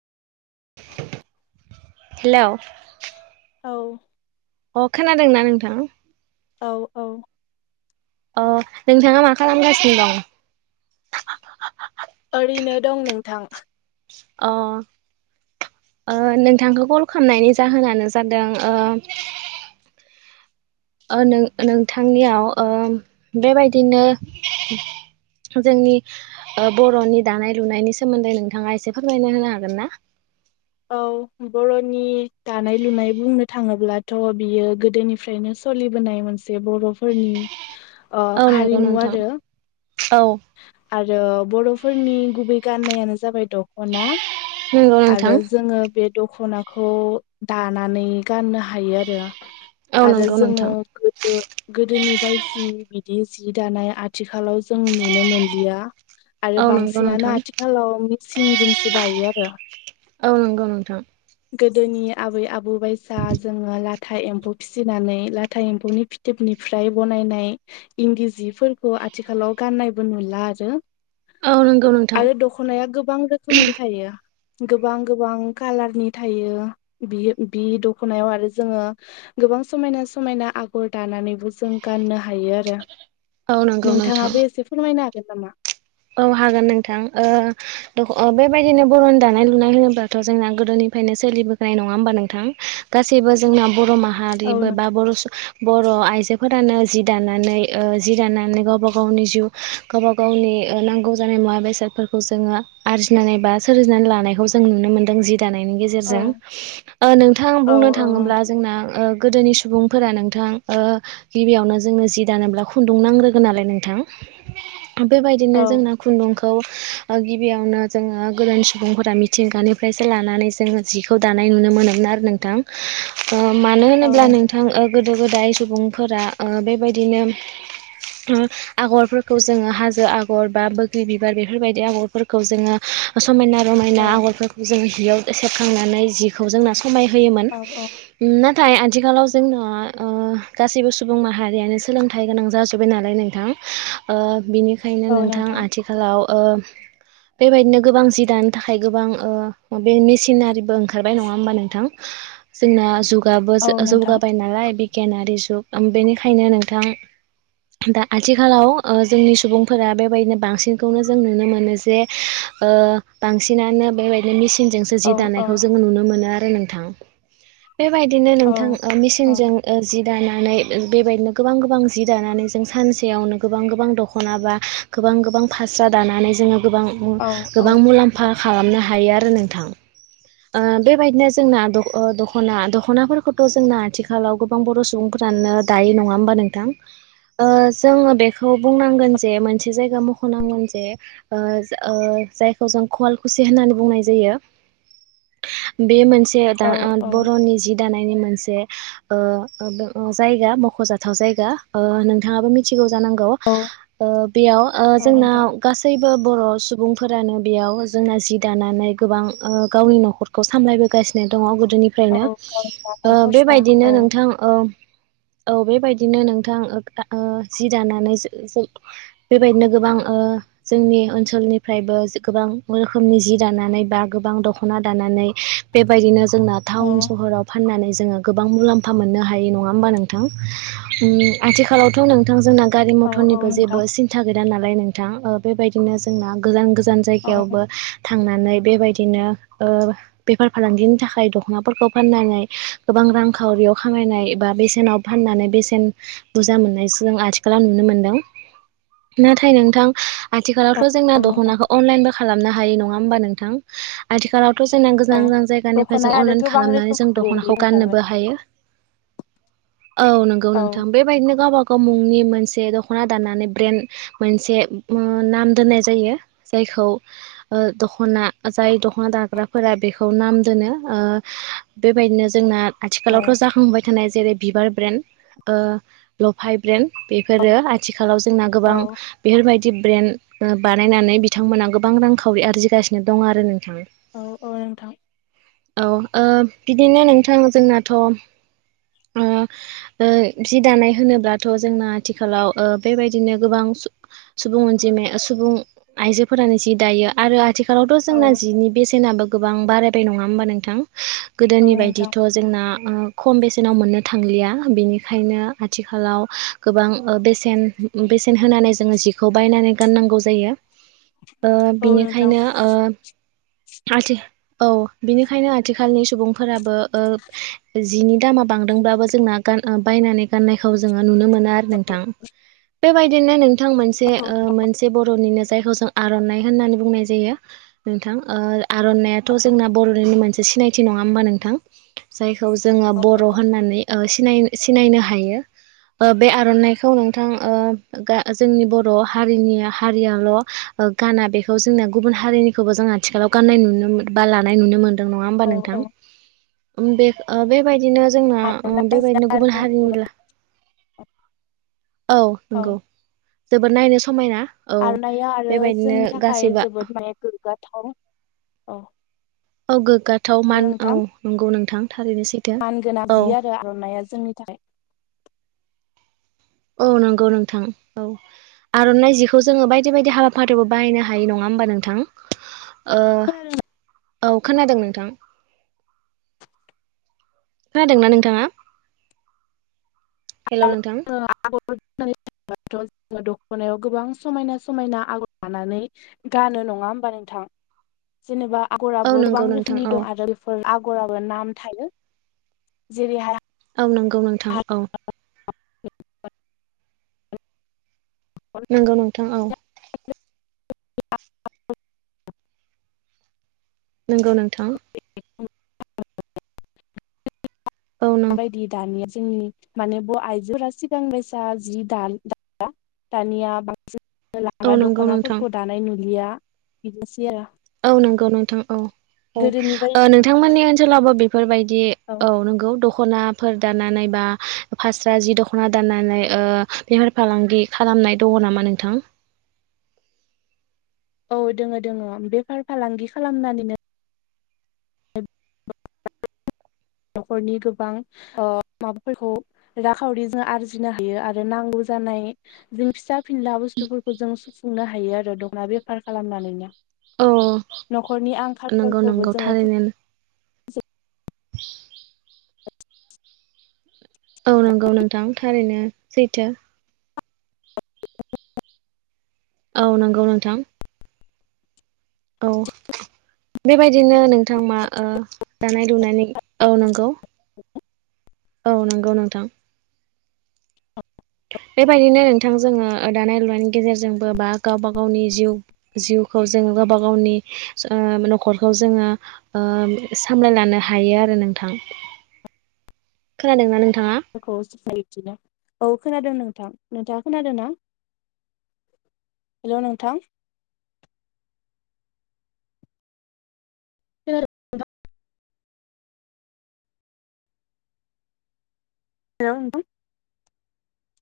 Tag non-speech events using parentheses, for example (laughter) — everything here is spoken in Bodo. हेल' औ अ खोनादोंना नोंथां औ औ अ नोंथाङा मा खालामगासिनो दं ओरैनो दं नोंथां अ ओ नोंथांखौ कल खामनायनि जाहोनानो जादों ओ ओ नों नोंथांनियाव ओ बेबायदिनो जोंनि ओ बर'नि दानाय लुनायनि सोमोन्दै नोंथाङा एसे फोरमायना होनो हागोन ना (inaudible) औ बर'नि दानाय लुनाय बुंनो थाङोब्लाथ' बियो गोदोनिफ्रायनो सलिबोनाय मोनसे बर'फोरनि ओ औ नंगौ हारिमु नोंथां आरो औ आरो बर'फोरनि गुबै गाननायानो जाबाय दख'ना नंगौ नोंथां आरो जोङो बे दखनाखौ दानानै गाननो हायो आरो औ आरो नंगौ जोङो नोंथां गोदो गोदोनि बायसि बिदि जि दानाय आथिखालाव जों नुनो मोनलिया आरो औ नंगौ बांसिनानो नोंथां आथिखालाव मिसिंजोंसो दायो आरो औ नंगौ नोंथां गोदोनि आबै आबौ बायसा जोङो ला- था एम्फौ फिसिनानै लाथा एम्फौनि फिथोबनिफ्राय बनायनाय इन्दि जिफोरखौ आथिखालाव गाननायबो नुला आरो औ नंगौ नोंथां आरो दख'नाया गोबां रोखोमनि थायो गोबां गोबां कालारनि थायो बियो बि दखनायाव आरो जोङो गोबां समायना समायना आगर दाना- नानै जों गाननो हायो आरो औ नंगौ नोंथां नोंथाङाबो एसे फोरमायनो हागोन नामा औ हागोन नोंथां ओ द बेबायदिनो बर'नि दानाय लुनाय होनोब्लाथ' जोंना गोदोनि- फ्रायनो सोलिबोखानाय नङा होमबा नोंथां गासैबो जोंना बर' औ माहारिबो बा नोंथां बर' बर' आइजोफोरानो जि दानानै ओ जि दानानै गावबा गावनि जिउ गावबा गावनि ओ नांगौ जानाय मुवा बेसादफोरखौ जोङो आरजिनानै बा सोरजिनानै लानायखौ जों नुनो मोनदों जि दानायनि औ गेजेरजों ओ नोंथां औ बुंनो औ थाङोब्ला नोंथां जोंना ओ गोदोनि सुबुंफोरा नोंथां ओ गिबियावनो जोंनो जि दानोब्ला खुन्दुं नांग्रोगोन नालाय नोंथां बेबायदिनो औ जोंना खुन्दुं- खौ ओ गिबियावनो जोङो गोदोनि सुबुंफोरा मिथिंगानिफ्रायसो लानानै जोङो जिखौ दानाय नुनो मोनोमोन आरो नोंथां ओ मानो होनोब्ला नोंथां ओ गोदो गोदाय सुबुंफोरा ओ बेबायदिनो (unintelligible) आगरफोरखौ जोङो हाजो आ- गर बा बोग्रि बिबार बेफोरबायदि आगरफोरखौ जोङो समायना औ रमायना आगरफोरखौ जोङो जियाव सेबखांनानै जिखौ जोंना समाय होयोमोन औ औ हम ना- नाथाय आथिखालाव जोंना अ गासैबो सुबुं माहारियानो सोलोंथाइ गोनां जाजोबबाय नालाय नोंथां अ बिनिखायनो नोंथां आथिखालाव अ बेबायदिनो गोबां जि दानो थाखाय गोबां अ माबे मेसिनारिबो ओंखारबाय नंङा होमबा नोंथां जोंना जुगाबो औ नोंथां जौगाबाय नालाय बिगियानारि जुग बेनिखायनो नोंथां दा आथिखालाव अ जोंनि सुबुं फोरा बेबायदिनो बांसिनखौनो जों नुनो मोनो जे ओ बांसिनानो बेबायदिनो मिसिन थिनजोंसो जि औ औ दानायखौ जोंङो नुनो मोनो आरो नोंथां बेबायदिनो औ नोंथां ओ औ मिसिनजों ओ जि दानानै बेबायदिनो गोबां गोबां जि दानानै जों सानसेयावनो गोबां गोबां दख'ना बा गोबां गोबां फास्रा दानानै जोंङो गोबां औ गोबां मुलाम्फा खालामनो हायो आरो नोंथां। अ बेबायदिनो जोंना दख'ना दख'नाफोरखौथ' जोंना आथिखालाव गोबां बर' सुबुंफोरा साननो दायो नंङा होमबा नोंथां? ओ जोंङो बेखौ बुंनांगोन जे मोनसे जायगा मख'नांगोन जे ओ जायखौ जों खवल खुसि होननानै बुंनाय जायो। बे मोनसे दा औ अ औ बर'नि जि दानायनि मोनसे जे ओ जायगा मुंखोजाथाव जायगा अ नोंथांआबो मिथिगौ जानांगौ औ ओ बेआव अ औ जोंनाव नोंथां गासौबो बर सुबुंफोरानो बेयाव जोंना जि दानानै गोबां गावनि न'खरखौ सामलायबोगासिनो दंङ औ दोनिफ्रायनो गावनि अ आखाइ खरसा बेबायदिनो औ नोंथां अ औ बेबायदिनो नोंथां जि दानानै बेबायदिनो गोबां जोंनि ओनसोलनिफ्रायबो गोबां रोखोमनि जि दानानै बा गोबां दख दखना दानानै बेबायदिनो जोंना औ थाउन सहाव फाननानै ज जोंङो गोबां मुलाम्फा मोननो हायै नंङा होमबा नोंथां आथिखालावथ' नोंथां जोंना गारि औ औ मथरनिबो नोंथां जेबो सिन्था गैया नालाय नोंथां अ बेबायदिनो जोंना गोजान गोजान गोजान औ जायगायावबो थांनानै बेबायदिनो ओ बेफार फालांगिनि थाखाय दख'नाफोरखौ फाननानै गोबां रांखावरियाव खामायनाय बा (unintelligible) बेसेनाव फाननानै बेसेन बुरजा मोननाय जों आथिखालाव नुनो मोनदों नाथाय नोंथां आथिखालावथ' जोंना औ नोंथां दख'नाखौ अनलाइनबो खालामनो हायो नंङा होमबा नोंथां आथिखालाव दसराना औ गोजान गोजान जायगानिफ्राय जों दख'ना आरो अनलाइन गोबां खालामनानै रोखोम जों ब्रेन्डनि दख'नाखौ ओंखारबाय गाननोबो हायो औ नंगौ औ नोंथां बेबायदिनो गावबा गाव मुंनि मोनसे दख'ना दाननानै ब्रेन्द मोनसे नाम दोननाय जायो जायखौ ओ दख'ना जाय द दखना दाग्राफोरा बेखौ नाम दोनो अ बेबायदिनो जोंना औ आथिखालावथ' जाखांबाय थानाय जेरै बिबार ब्रेन्ड ओ लफाय ब्रेन्ड औ बेफोरो आथिखालाव जोंना गोबां औ बेफोरबायदि टि ब्रेन्ड ओ बानायनानै बिथांमोनहा गोबां रांखावरि आरजिगासिनो दं आरो नोंथां औ औ नोंथां औ ओ बिदिनो नोंथां जोंनाथ' ओ जि दानाय होनोब्लाथ' जोंना आथिखालाव ओ बेबायदिनो गोबां सुबुं अनजिमा सुबुं आइजोफोरानो जि दायो आरो आथिखालावथ' औ जोंना जिनि बेसेनाबो गोबां बारायबाय नंङा होमबा नोंथां? औ गोदोनि नोंथां बायदिथ' जोंना ओ खम बेसेनाव मोननो थांलिया बेनिखायनो आथिखालाव गोबां ओ बेसेन बेसेन होनानै जोंङो जिखौ बायनानै गाननांगौ जायो अ औ नोंथां बिनिखायनो थि औ बिनिखायनो आथिखालनि सुबुंफोराबो जिनि दामाव बांदोंब्लाबो जोंना बायनानै गाननायखौ जोंङो नुनो मोना आरो नोंथां बेबायदिनो नोंथां मोनसे ओ मोनसे बर'निनो जायखौ जों आर'नाइ होननानै बुंनाय जायो थां आर'नाइयाथ' जोंना बर'निनो मोनसे सिनायथि नङा होमबा नोंथां जाय खौ जोङो बर' होननानै ओ सिनाय सिनायनो हायो। ओ बे आर'नाइखौ नोंथां ओ गा जोंनि बर' हारिनि हारियाल' ओ गाना बेखौ जोंना गुबुन हारिनि खौबो जों आथिखालाव गाननाय नुनो मोन बा लानाय नुनो मोन्दों नङा होमबा औ औ नोंथां। उम बे ओ बेबायदिनो जोंना ओ आर'नाइ बेबायदिनो गुबुन हारिनिब्ला औ नंगौ जोबोद नायनो समायना औ आर'नाया आरो बेबायदिनो जोंनि थाखाय गासैबो जोबोद माने गोग्गाथाव औ औ गोग्गाथाव मान औ नंगौ नोंथां। थारैनो सैथो मान गोनां औ जि आरो आर'नाइया जोंनि थाखाय औ नंगौ नोंथां औ आर'नाइ जिखौ जोङो बायदि बायदि हाबाफारियावबो बाहायनो हायो नङा होमबा नोंथां ओ औ खोनादों नोंथां खोनादोंना नोंथाङा? हेलौ (inaudible) नोंथां (unintelligible) थ' जोङो दख'नायाव गोबां समायना समायना आगर लानानै गानो नङा होमबा नोंथां जेनेबा औ आगराबो नंगौ गोबां नोंथां रोखोमनि औ दं आरो बेफोर आगराबो नाम थायो जेरैहा औ नंगौ नोंथां औ (inaudible) नंगौ नोंथां औ (inaudible) नोंगौ नोंथां (inaudible) औ नों माबायदि दानिया जोंनि माने ब' आइजोफोरा सिगां बायसा जि (unintelligible) दानिया बांसिन औ लांगा नंगौ नोंथां दख'नाफोरखौ दानाय नुुलिया बिदिनोसै आरो औ नंगौ नोंथां औ औ गोदोनि ओ बायदि नोंथांमोननि ओनसोलावबो बेफोरबायदि औ नंगौ द ख'नाफोर दाननानै बा फास्रा जि दख'ना दाननानै ओ बेफार फालांगि खालाम नाय दङ' नामा नोंथां औ दोङो दोङो बेफार फालांगि खालामनानैनो न'खरनि गोबां ओ माबाफोरखौ राखावरिजों आरजिनो हायो आरो नांगौ जानाय जों फिसा फिनला बुस्थुफोरखौ जों सुफुंनो हायो आरो दखना बेफार खालामनानैनो औ न'खरनि नंगौ आंखालफोरखौबो नंगौ जोङो थारैनो (unintelligible) औ नंगौ नोंथां थारैनो सैथो औ नंगौ नोंथां औ बेबायदिनो नोंथां मा ओ दानाय लुनायनि औ नंगौ (unintelligible) औ नंगौ नोंथां (unintelligible) (unintelligible) बेबायदिनो नोंथां जोङो दानाय लुनायनि गेजेरजोंबो बा गावबा गावनि जिउ जिउखौ जोङो गावबा गावनि ओ न'खरखौ जोङो ओ सामलायलनो हायो आरो नोंथां। खोनादोंना नों (unintelligible) औ खोनादों नोंथां नोंथाङा खोनादों ना हेल' नोंथां (inaudible) हेल (inaudible)